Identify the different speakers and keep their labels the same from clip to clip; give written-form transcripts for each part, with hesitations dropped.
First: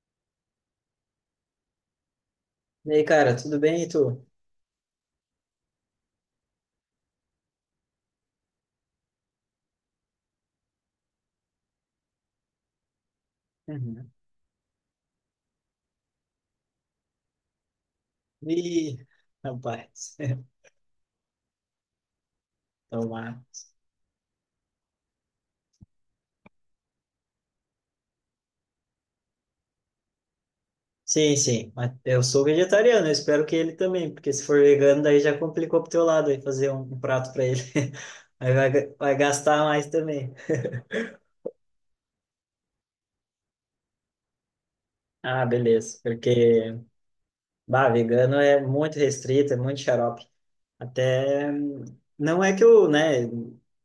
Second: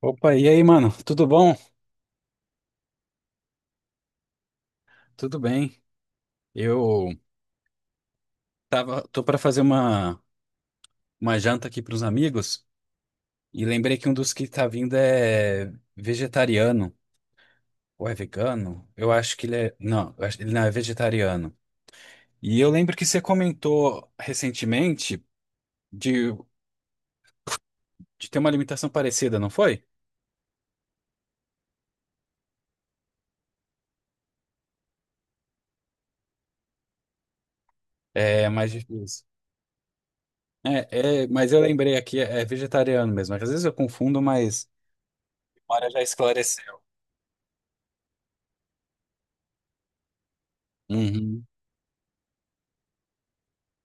Speaker 1: Opa, e aí, mano? Tudo bom?
Speaker 2: E aí, cara, tudo bem, e tu?
Speaker 1: Tudo bem. Eu tô para fazer uma janta aqui para os amigos e lembrei que
Speaker 2: Uhum.
Speaker 1: um dos que tá vindo é vegetariano ou é vegano?
Speaker 2: Ih,
Speaker 1: Eu acho que ele é, não,
Speaker 2: rapaz,
Speaker 1: ele não é vegetariano. E eu lembro que você
Speaker 2: tomar.
Speaker 1: comentou recentemente de, de ter uma alimentação parecida, não foi?
Speaker 2: Sim, sim, mas eu sou vegetariano, eu espero que ele também, porque se for vegano, daí já complicou pro teu lado, aí fazer um prato pra ele,
Speaker 1: É
Speaker 2: aí vai,
Speaker 1: mais
Speaker 2: vai
Speaker 1: difícil.
Speaker 2: gastar mais também.
Speaker 1: Mas eu lembrei aqui, é vegetariano mesmo. Às vezes eu confundo, mas
Speaker 2: Ah,
Speaker 1: a memória
Speaker 2: beleza,
Speaker 1: já
Speaker 2: porque,
Speaker 1: esclareceu.
Speaker 2: bah, vegano é muito restrito, é muito xarope.
Speaker 1: Uhum.
Speaker 2: Até não é que eu, né,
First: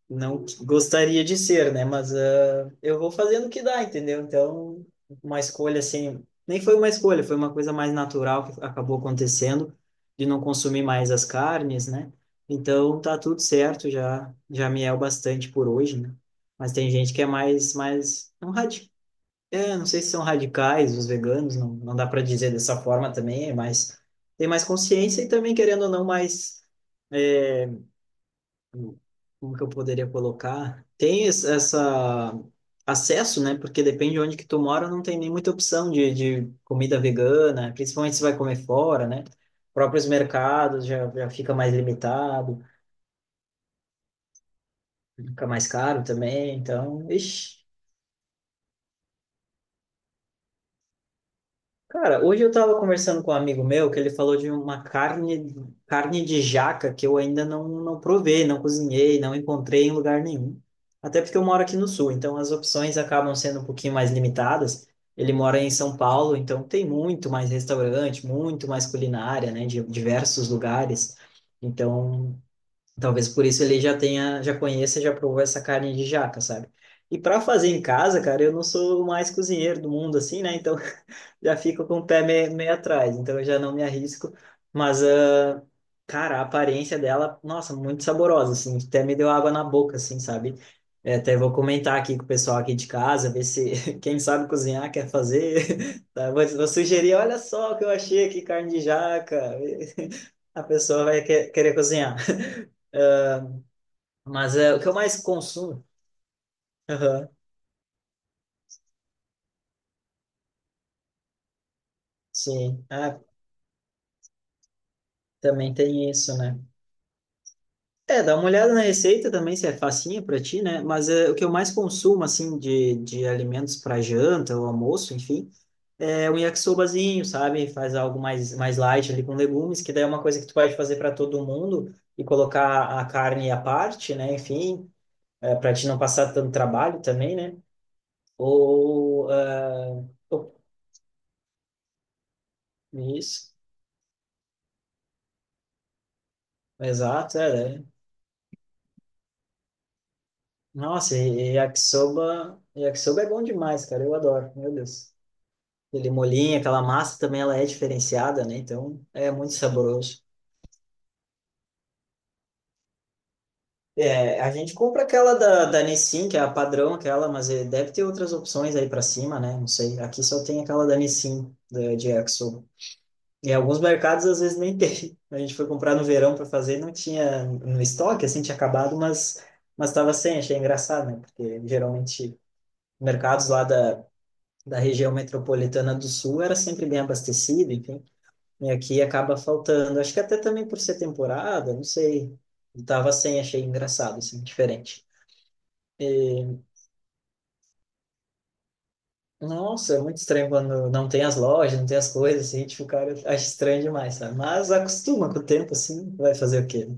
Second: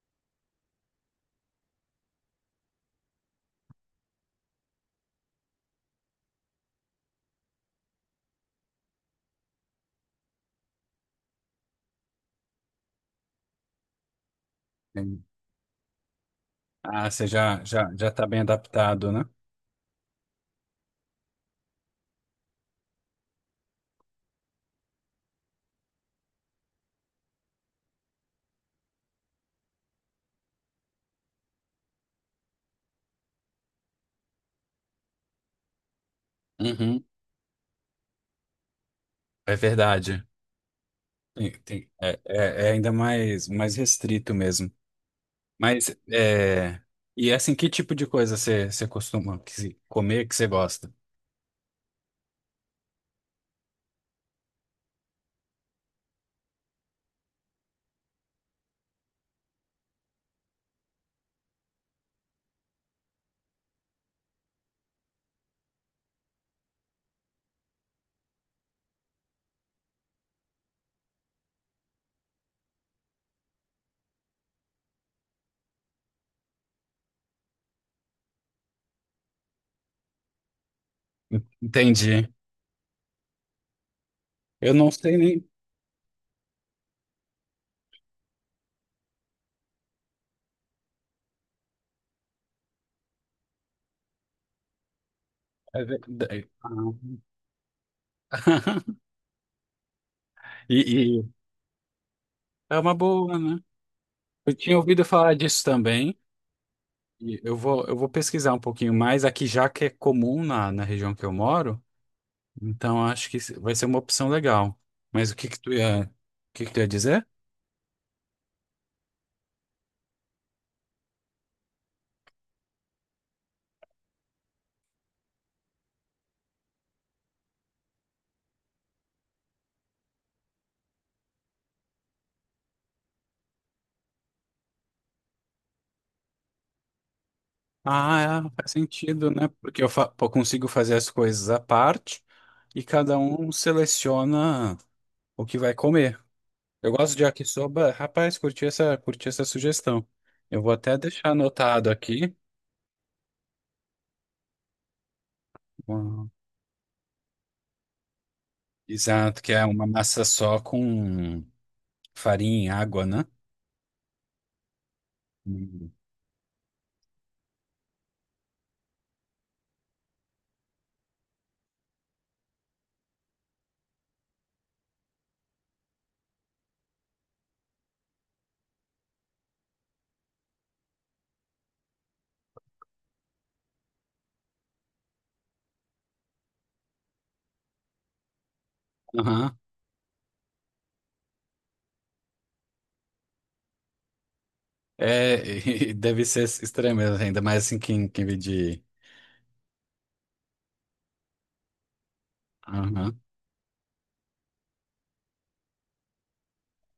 Speaker 2: não gostaria de ser, né, mas eu vou fazendo o que dá, entendeu? Então, uma escolha assim, nem foi uma escolha, foi uma coisa mais natural que acabou acontecendo de não consumir mais as carnes, né? Então, tá tudo certo, já já me é o bastante por hoje, né? Mas tem
Speaker 1: Ah,
Speaker 2: gente que
Speaker 1: você
Speaker 2: é mais
Speaker 1: já tá
Speaker 2: mais
Speaker 1: bem
Speaker 2: não radi
Speaker 1: adaptado, né?
Speaker 2: é, não sei se são radicais os veganos, não dá para dizer dessa forma também, é mais tem mais consciência e também querendo ou não mais como que eu poderia colocar? Tem essa acesso, né? Porque depende de onde que tu mora, não tem nem muita opção de, comida
Speaker 1: Uhum,
Speaker 2: vegana, principalmente se vai comer fora, né?
Speaker 1: é
Speaker 2: Próprios
Speaker 1: verdade.
Speaker 2: mercados já fica mais limitado,
Speaker 1: É ainda mais restrito mesmo.
Speaker 2: fica mais
Speaker 1: Mas,
Speaker 2: caro também,
Speaker 1: é...
Speaker 2: então,
Speaker 1: E assim,
Speaker 2: ixi.
Speaker 1: que tipo de coisa você costuma que se- comer que você gosta?
Speaker 2: Cara, hoje eu tava conversando com um amigo meu que ele falou de uma carne, de jaca que eu ainda não provei, não cozinhei, não encontrei em lugar nenhum. Até porque eu moro aqui no sul, então as opções acabam sendo um pouquinho mais limitadas. Ele mora em São Paulo, então tem muito mais restaurante, muito mais culinária, né, de diversos lugares. Então, talvez por isso ele já tenha, já conheça, já provou essa carne de jaca, sabe? E para fazer em casa, cara, eu não sou o mais cozinheiro do mundo, assim, né? Então já fico com o pé
Speaker 1: Entendi.
Speaker 2: meio atrás, então eu já não me arrisco.
Speaker 1: Eu não
Speaker 2: Mas,
Speaker 1: sei nem...
Speaker 2: cara, a aparência dela, nossa, muito saborosa, assim, até me deu água na boca, assim, sabe? É, até vou comentar aqui com o pessoal aqui de casa, ver se quem sabe cozinhar quer
Speaker 1: É
Speaker 2: fazer. Tá? Vou,
Speaker 1: verdade.
Speaker 2: vou
Speaker 1: Ah.
Speaker 2: sugerir, olha só o que eu achei aqui, carne de jaca. A pessoa vai
Speaker 1: E
Speaker 2: querer cozinhar.
Speaker 1: é uma boa, né? Eu
Speaker 2: Mas é
Speaker 1: tinha
Speaker 2: o que eu
Speaker 1: ouvido
Speaker 2: mais
Speaker 1: falar disso
Speaker 2: consumo.
Speaker 1: também.
Speaker 2: Aham.
Speaker 1: Eu vou pesquisar um pouquinho mais aqui, já que é comum na região que eu moro.
Speaker 2: Sim.
Speaker 1: Então
Speaker 2: Ah,
Speaker 1: acho que vai ser uma opção legal. Mas
Speaker 2: também
Speaker 1: o
Speaker 2: tem isso, né?
Speaker 1: que que tu ia dizer?
Speaker 2: É, dá uma olhada na receita também, se é facinha para ti, né? Mas é, o que eu mais consumo, assim, de, alimentos para janta ou almoço, enfim, é um yakisobazinho, sabe? Faz algo mais light ali com legumes, que daí é uma coisa que tu pode fazer para todo mundo e colocar a carne à parte, né? Enfim, é, para te não passar tanto trabalho também, né?
Speaker 1: Ah, é, faz
Speaker 2: Ou.
Speaker 1: sentido, né? Porque pô,
Speaker 2: Oh,
Speaker 1: consigo fazer as coisas à parte e cada um
Speaker 2: isso,
Speaker 1: seleciona o que vai comer. Eu gosto de
Speaker 2: exato, é, né.
Speaker 1: yakisoba. Rapaz, curti essa sugestão. Eu vou até
Speaker 2: Nossa,
Speaker 1: deixar
Speaker 2: e
Speaker 1: anotado aqui.
Speaker 2: yakisoba, yakisoba é bom demais, cara. Eu adoro, meu Deus, ele
Speaker 1: Hum,
Speaker 2: molhinho, aquela massa também, ela é diferenciada, né? Então, é
Speaker 1: Exato, que
Speaker 2: muito
Speaker 1: é uma
Speaker 2: saboroso.
Speaker 1: massa só com farinha e água, né?
Speaker 2: É, a gente compra aquela da
Speaker 1: Hum.
Speaker 2: Nissin, que é a padrão, aquela, mas deve ter outras opções aí pra cima, né? Não sei. Aqui só tem aquela da Nissin, de yakisoba. E alguns mercados, às vezes, nem tem. A gente foi comprar no verão para fazer, não tinha no estoque, assim, tinha acabado, mas estava sem. Achei engraçado, né? Porque geralmente mercados lá da região metropolitana do Sul era sempre bem abastecido, enfim, e aqui acaba
Speaker 1: Aham.
Speaker 2: faltando. Acho que até também por ser temporada, não sei. Eu tava sem, achei engraçado, assim, diferente.
Speaker 1: É, deve ser estranho mesmo, ainda mais assim quem vê de...
Speaker 2: Nossa, é muito estranho quando não tem as lojas, não tem as coisas, assim, tipo, o cara acha estranho demais, sabe? Mas acostuma com o tempo, assim, vai fazer o quê, né?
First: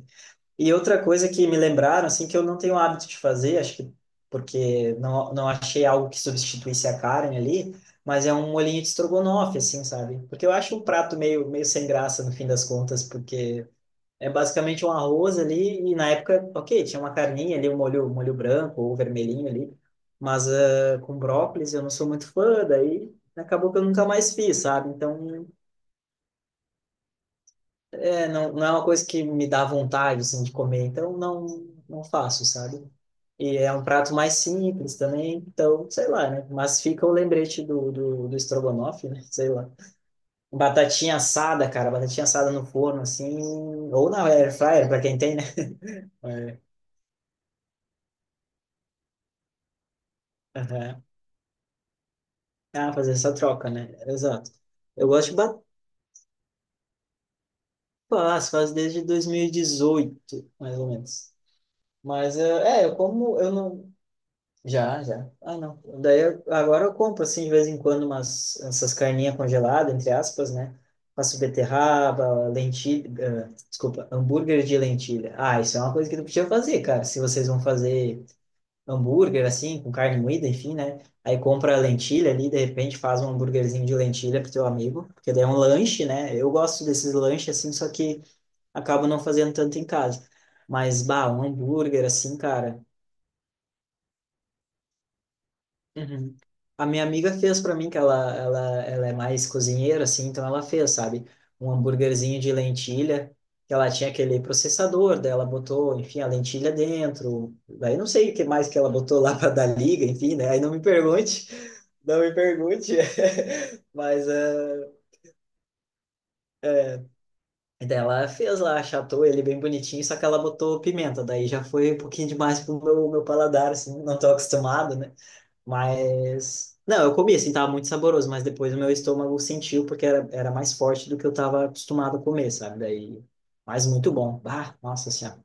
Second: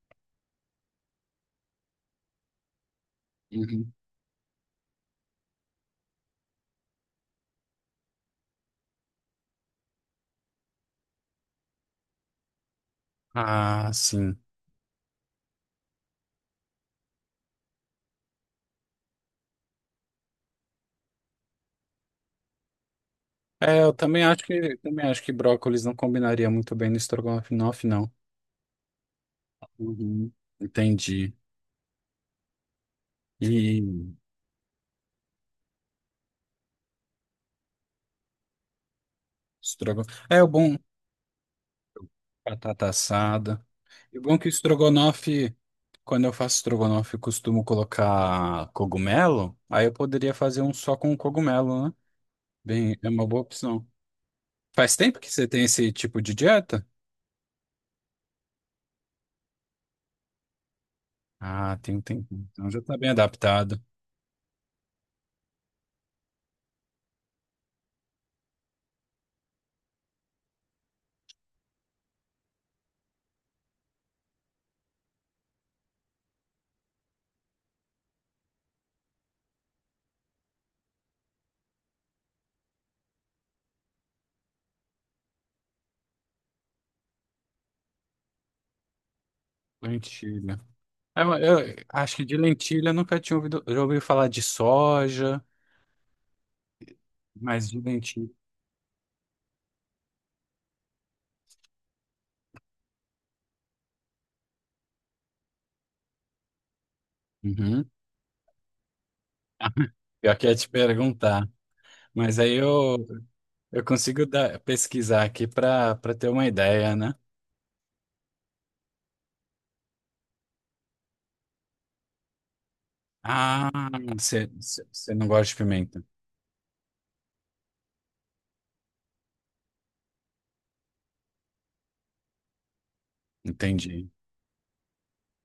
Speaker 2: E outra coisa que me lembraram, assim, que eu não tenho hábito de fazer, acho
Speaker 1: Uhum.
Speaker 2: que porque não, achei algo que substituísse a carne ali, mas é um molhinho de estrogonofe, assim, sabe? Porque eu acho o prato meio, sem graça no fim das contas, porque
Speaker 1: Ah,
Speaker 2: é
Speaker 1: sim.
Speaker 2: basicamente um arroz ali, e na época, ok, tinha uma carninha ali, um molho branco ou vermelhinho ali, mas com brócolis eu não sou muito fã, daí acabou que
Speaker 1: É,
Speaker 2: eu
Speaker 1: eu
Speaker 2: nunca
Speaker 1: também
Speaker 2: mais
Speaker 1: acho
Speaker 2: fiz,
Speaker 1: que
Speaker 2: sabe? Então
Speaker 1: brócolis não combinaria muito bem no estrogonofe, não.
Speaker 2: é, não, não é uma coisa que me dá vontade,
Speaker 1: Uhum.
Speaker 2: assim, de comer, então
Speaker 1: Entendi.
Speaker 2: não, não, faço, sabe? E é
Speaker 1: E
Speaker 2: um prato mais simples também, então, sei lá, né? Mas fica o lembrete do estrogonofe, né? Sei lá.
Speaker 1: estrogonofe. É o bom
Speaker 2: Batatinha assada, cara, batatinha assada no
Speaker 1: batata
Speaker 2: forno, assim,
Speaker 1: assada.
Speaker 2: ou
Speaker 1: E o
Speaker 2: na
Speaker 1: bom é que o
Speaker 2: air fryer, pra quem tem, né?
Speaker 1: estrogonofe, quando eu faço
Speaker 2: É.
Speaker 1: estrogonofe, eu costumo colocar cogumelo. Aí eu poderia fazer um só
Speaker 2: Aham.
Speaker 1: com cogumelo, né?
Speaker 2: Ah,
Speaker 1: Bem, é
Speaker 2: fazer
Speaker 1: uma
Speaker 2: essa
Speaker 1: boa
Speaker 2: troca,
Speaker 1: opção.
Speaker 2: né? Exato.
Speaker 1: Faz
Speaker 2: Eu
Speaker 1: tempo
Speaker 2: gosto
Speaker 1: que
Speaker 2: de
Speaker 1: você
Speaker 2: batata,
Speaker 1: tem esse tipo de dieta?
Speaker 2: faz desde 2018, mais ou menos.
Speaker 1: Ah, tem um tempo.
Speaker 2: Mas,
Speaker 1: Então já
Speaker 2: é, eu
Speaker 1: tá bem
Speaker 2: como, eu
Speaker 1: adaptado.
Speaker 2: não. Já, já. Ah, não. Daí agora eu compro assim de vez em quando umas essas carninhas congeladas, entre aspas, né? Faço beterraba, lentilha, ah, desculpa, hambúrguer de lentilha. Ah, isso é uma coisa que tu podia fazer, cara. Se vocês vão fazer hambúrguer assim, com carne moída, enfim, né? Aí compra a lentilha ali, de repente faz um hambúrguerzinho de lentilha pro teu amigo, porque daí é um lanche, né? Eu gosto desses lanches assim, só que acabo não fazendo tanto em casa.
Speaker 1: Lentilha.
Speaker 2: Mas, bah,
Speaker 1: Eu,
Speaker 2: um
Speaker 1: eu
Speaker 2: hambúrguer
Speaker 1: acho que de
Speaker 2: assim, cara.
Speaker 1: lentilha eu nunca tinha ouvido, já ouvi falar de soja,
Speaker 2: Uhum. A minha amiga fez
Speaker 1: mas
Speaker 2: para
Speaker 1: de
Speaker 2: mim que
Speaker 1: lentilha.
Speaker 2: ela é mais cozinheira, assim, então ela fez, sabe, um hambúrguerzinho de lentilha, que ela tinha aquele processador, daí ela botou, enfim, a lentilha dentro,
Speaker 1: Uhum.
Speaker 2: daí não sei o que mais que ela botou lá para dar liga, enfim,
Speaker 1: Eu
Speaker 2: né?
Speaker 1: queria
Speaker 2: Aí
Speaker 1: te
Speaker 2: não me pergunte,
Speaker 1: perguntar,
Speaker 2: não me
Speaker 1: mas
Speaker 2: pergunte,
Speaker 1: eu consigo
Speaker 2: mas
Speaker 1: pesquisar aqui para ter uma ideia, né?
Speaker 2: daí ela fez lá, achatou ele bem bonitinho, só que ela botou pimenta, daí já foi um pouquinho demais pro meu,
Speaker 1: Ah,
Speaker 2: paladar, assim, não tô
Speaker 1: você
Speaker 2: acostumado, né?
Speaker 1: você não gosta de pimenta.
Speaker 2: Mas. Não, eu comi, assim, tava muito saboroso, mas depois o meu estômago sentiu porque era mais forte do que eu tava acostumado a comer, sabe? Daí. Mas
Speaker 1: Entendi.
Speaker 2: muito bom. Ah, nossa senhora.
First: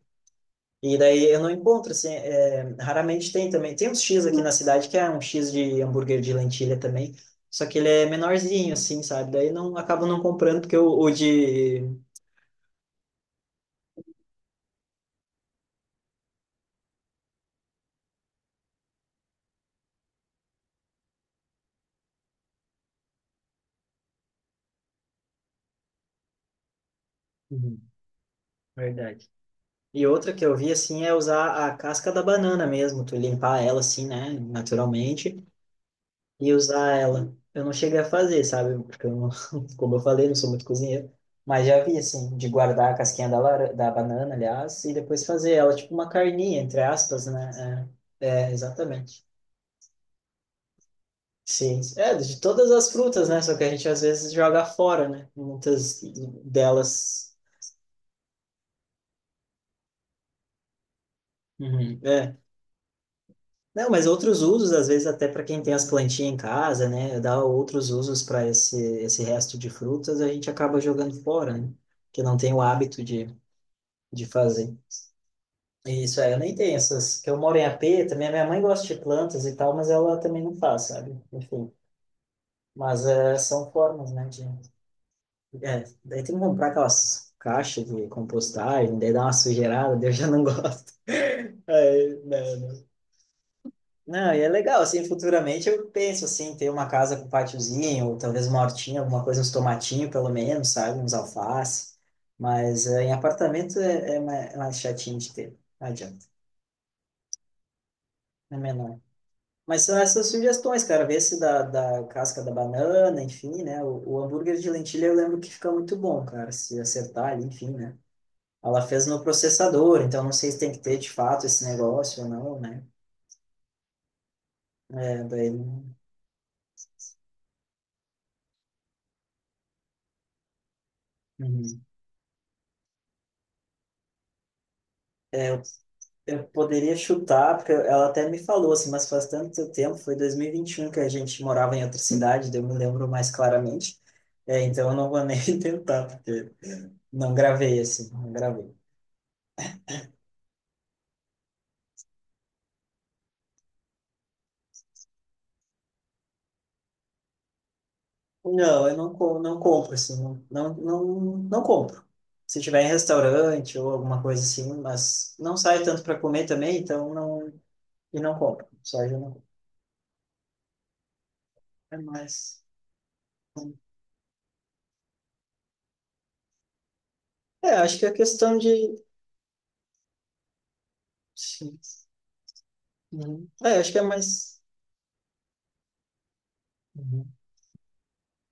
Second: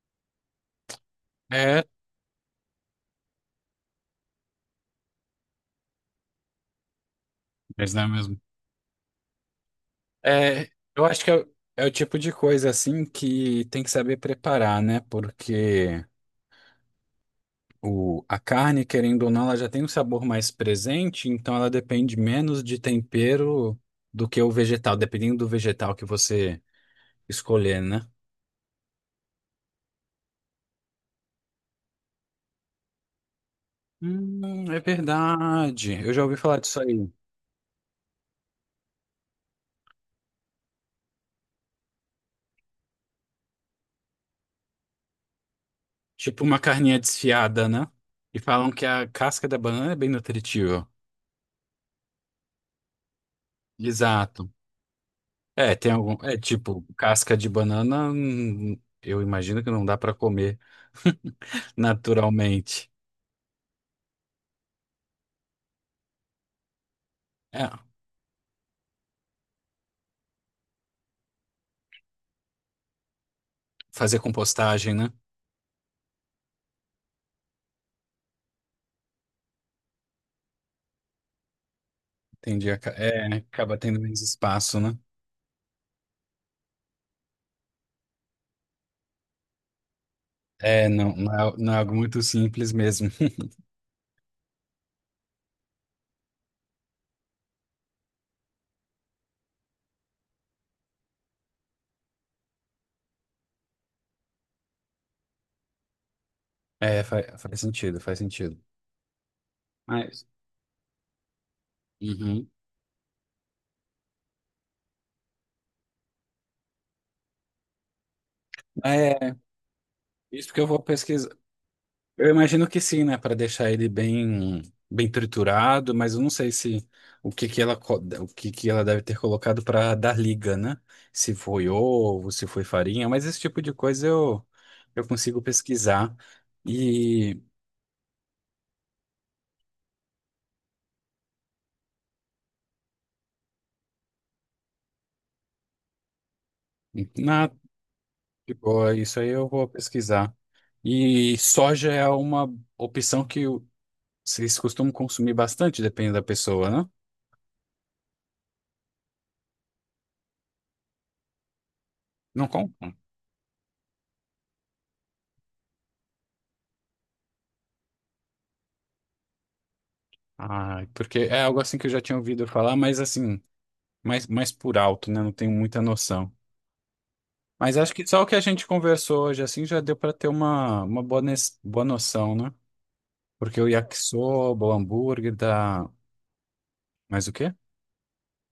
Speaker 2: E daí eu não
Speaker 1: É,
Speaker 2: encontro, assim, é, raramente tem também. Tem uns X aqui na cidade que é um X de hambúrguer de lentilha também, só que ele
Speaker 1: mas não
Speaker 2: é
Speaker 1: é mesmo.
Speaker 2: menorzinho, assim, sabe? Daí não acabo não comprando
Speaker 1: É,
Speaker 2: porque o,
Speaker 1: eu
Speaker 2: o
Speaker 1: acho que é o
Speaker 2: de.
Speaker 1: tipo de coisa assim que tem que saber preparar, né? Porque a carne, querendo ou não, ela já tem um sabor mais presente, então ela depende menos de tempero do que o vegetal, dependendo do vegetal que você escolher,
Speaker 2: Uhum,
Speaker 1: né?
Speaker 2: verdade. E outra que eu vi assim é usar a casca da banana mesmo, tu limpar ela assim, né,
Speaker 1: É
Speaker 2: naturalmente,
Speaker 1: verdade. Eu já ouvi
Speaker 2: e
Speaker 1: falar disso
Speaker 2: usar
Speaker 1: aí.
Speaker 2: ela. Eu não cheguei a fazer, sabe? Porque eu não, como eu falei, não sou muito cozinheiro, mas já vi assim, de guardar a casquinha da, da banana, aliás, e depois fazer ela tipo uma
Speaker 1: Tipo uma
Speaker 2: carninha, entre
Speaker 1: carninha
Speaker 2: aspas,
Speaker 1: desfiada, né?
Speaker 2: né? É,
Speaker 1: E
Speaker 2: é,
Speaker 1: falam que a
Speaker 2: exatamente.
Speaker 1: casca da banana é bem nutritiva.
Speaker 2: Sim, é de todas as frutas, né? Só que a gente às vezes
Speaker 1: Exato.
Speaker 2: joga fora, né?
Speaker 1: É, tem
Speaker 2: Muitas
Speaker 1: algum. É tipo,
Speaker 2: delas.
Speaker 1: casca de banana, eu imagino que não dá pra comer
Speaker 2: Uhum. É.
Speaker 1: naturalmente.
Speaker 2: Não, mas outros usos, às vezes até para quem tem as plantinhas em casa, né, dá
Speaker 1: É,
Speaker 2: outros usos para esse, resto de frutas, a gente acaba jogando fora, né, que não tem o hábito de,
Speaker 1: fazer
Speaker 2: de fazer.
Speaker 1: compostagem, né?
Speaker 2: E isso aí, eu nem tenho essas, que eu moro em AP, também a minha mãe gosta de plantas e tal, mas ela também não faz, sabe? Enfim,
Speaker 1: Entendi.
Speaker 2: mas
Speaker 1: É,
Speaker 2: são
Speaker 1: acaba tendo
Speaker 2: formas,
Speaker 1: menos
Speaker 2: né, de.
Speaker 1: espaço, né?
Speaker 2: É, daí tem que comprar aquelas caixas de compostagem, daí dá uma sujeirada, daí eu já não
Speaker 1: É,
Speaker 2: gosto.
Speaker 1: não é, não é algo
Speaker 2: É,
Speaker 1: muito simples
Speaker 2: né,
Speaker 1: mesmo.
Speaker 2: não, e é legal, assim, futuramente eu penso, assim, ter uma casa com pátiozinho ou talvez uma hortinha, alguma coisa, uns tomatinhos pelo menos, sabe? Uns alface. Mas em apartamento é mais chatinho de ter, não adianta,
Speaker 1: É, faz sentido, faz
Speaker 2: é
Speaker 1: sentido.
Speaker 2: menor. Mas são
Speaker 1: Mas,
Speaker 2: essas sugestões, cara, ver se da casca
Speaker 1: uhum.
Speaker 2: da banana, enfim, né? O hambúrguer de lentilha eu lembro que fica muito bom, cara, se acertar ali, enfim, né? Ela fez no
Speaker 1: É,
Speaker 2: processador, então não sei
Speaker 1: isso
Speaker 2: se
Speaker 1: que eu
Speaker 2: tem que
Speaker 1: vou
Speaker 2: ter de
Speaker 1: pesquisar.
Speaker 2: fato esse negócio ou
Speaker 1: Eu
Speaker 2: não,
Speaker 1: imagino que
Speaker 2: né?
Speaker 1: sim, né? Para deixar ele bem
Speaker 2: É, daí.
Speaker 1: triturado, mas eu não sei se o que que ela deve ter colocado para dar liga, né? Se foi
Speaker 2: Uhum.
Speaker 1: ovo, se foi farinha, mas esse tipo de coisa eu consigo
Speaker 2: É,
Speaker 1: pesquisar.
Speaker 2: eu poderia
Speaker 1: E.
Speaker 2: chutar, porque ela até me falou assim, mas faz tanto tempo, foi dois mil e vinte e um que a gente morava em outra cidade, daí eu me lembro mais claramente. É, então eu não vou nem tentar, porque não
Speaker 1: Nada.
Speaker 2: gravei assim, não
Speaker 1: De
Speaker 2: gravei.
Speaker 1: boa, isso aí eu vou pesquisar. E soja é uma opção vocês costumam consumir bastante, depende da pessoa, né?
Speaker 2: Não, eu não, não compro assim, não, não, não, não compro.
Speaker 1: Não
Speaker 2: Se tiver em
Speaker 1: compram.
Speaker 2: restaurante ou alguma coisa assim, mas não saio tanto para comer também, então não, e não compro. Soja eu não compro.
Speaker 1: Ah, porque é algo assim que eu
Speaker 2: É
Speaker 1: já tinha ouvido
Speaker 2: mais.
Speaker 1: falar, mas assim, mais por alto, né? Não tenho muita noção.
Speaker 2: É,
Speaker 1: Mas acho
Speaker 2: acho
Speaker 1: que
Speaker 2: que é
Speaker 1: só o que a
Speaker 2: questão
Speaker 1: gente
Speaker 2: de.
Speaker 1: conversou hoje, assim, já deu para ter uma boa,
Speaker 2: Sim.
Speaker 1: boa noção, né?
Speaker 2: Uhum.
Speaker 1: Porque o
Speaker 2: É, acho que é mais.
Speaker 1: yakisoba, o hambúrguer dá mais o quê?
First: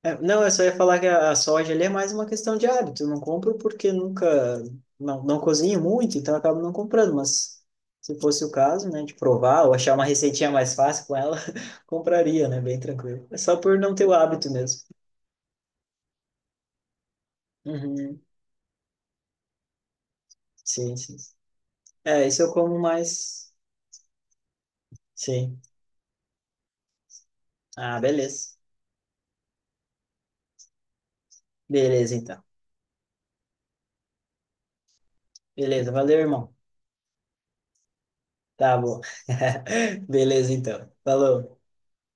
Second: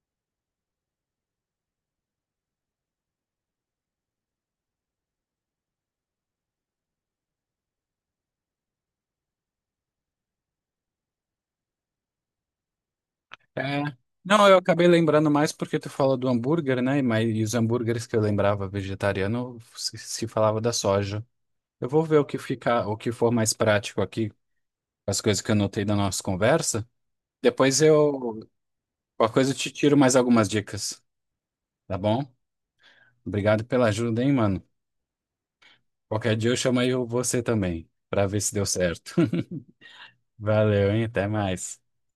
Speaker 2: É, não, eu só ia falar que a, soja ali é mais uma questão de hábito. Eu não compro porque nunca, não cozinho muito, então eu acabo não comprando. Mas se fosse o caso, né, de provar ou achar uma receitinha mais fácil com ela, compraria, né, bem tranquilo. É só por
Speaker 1: É.
Speaker 2: não ter o
Speaker 1: Não,
Speaker 2: hábito
Speaker 1: eu
Speaker 2: mesmo.
Speaker 1: acabei lembrando mais porque tu fala do hambúrguer, né? Mas e os hambúrgueres que eu
Speaker 2: Uhum.
Speaker 1: lembrava vegetariano se falava da
Speaker 2: Sim, sim.
Speaker 1: soja. Eu vou ver o
Speaker 2: É,
Speaker 1: que
Speaker 2: isso eu como
Speaker 1: fica, o que for mais
Speaker 2: mais.
Speaker 1: prático aqui, as coisas que eu
Speaker 2: Sim.
Speaker 1: anotei da nossa conversa. Depois
Speaker 2: Ah, beleza.
Speaker 1: qualquer coisa eu te tiro mais algumas dicas, tá
Speaker 2: Beleza,
Speaker 1: bom?
Speaker 2: então.
Speaker 1: Obrigado pela ajuda, hein, mano.
Speaker 2: Beleza, valeu,
Speaker 1: Qualquer dia
Speaker 2: irmão.
Speaker 1: eu chamo aí você também, pra ver se deu
Speaker 2: Tá bom.
Speaker 1: certo.
Speaker 2: Beleza,
Speaker 1: Valeu,
Speaker 2: então.
Speaker 1: hein? Até
Speaker 2: Falou.
Speaker 1: mais.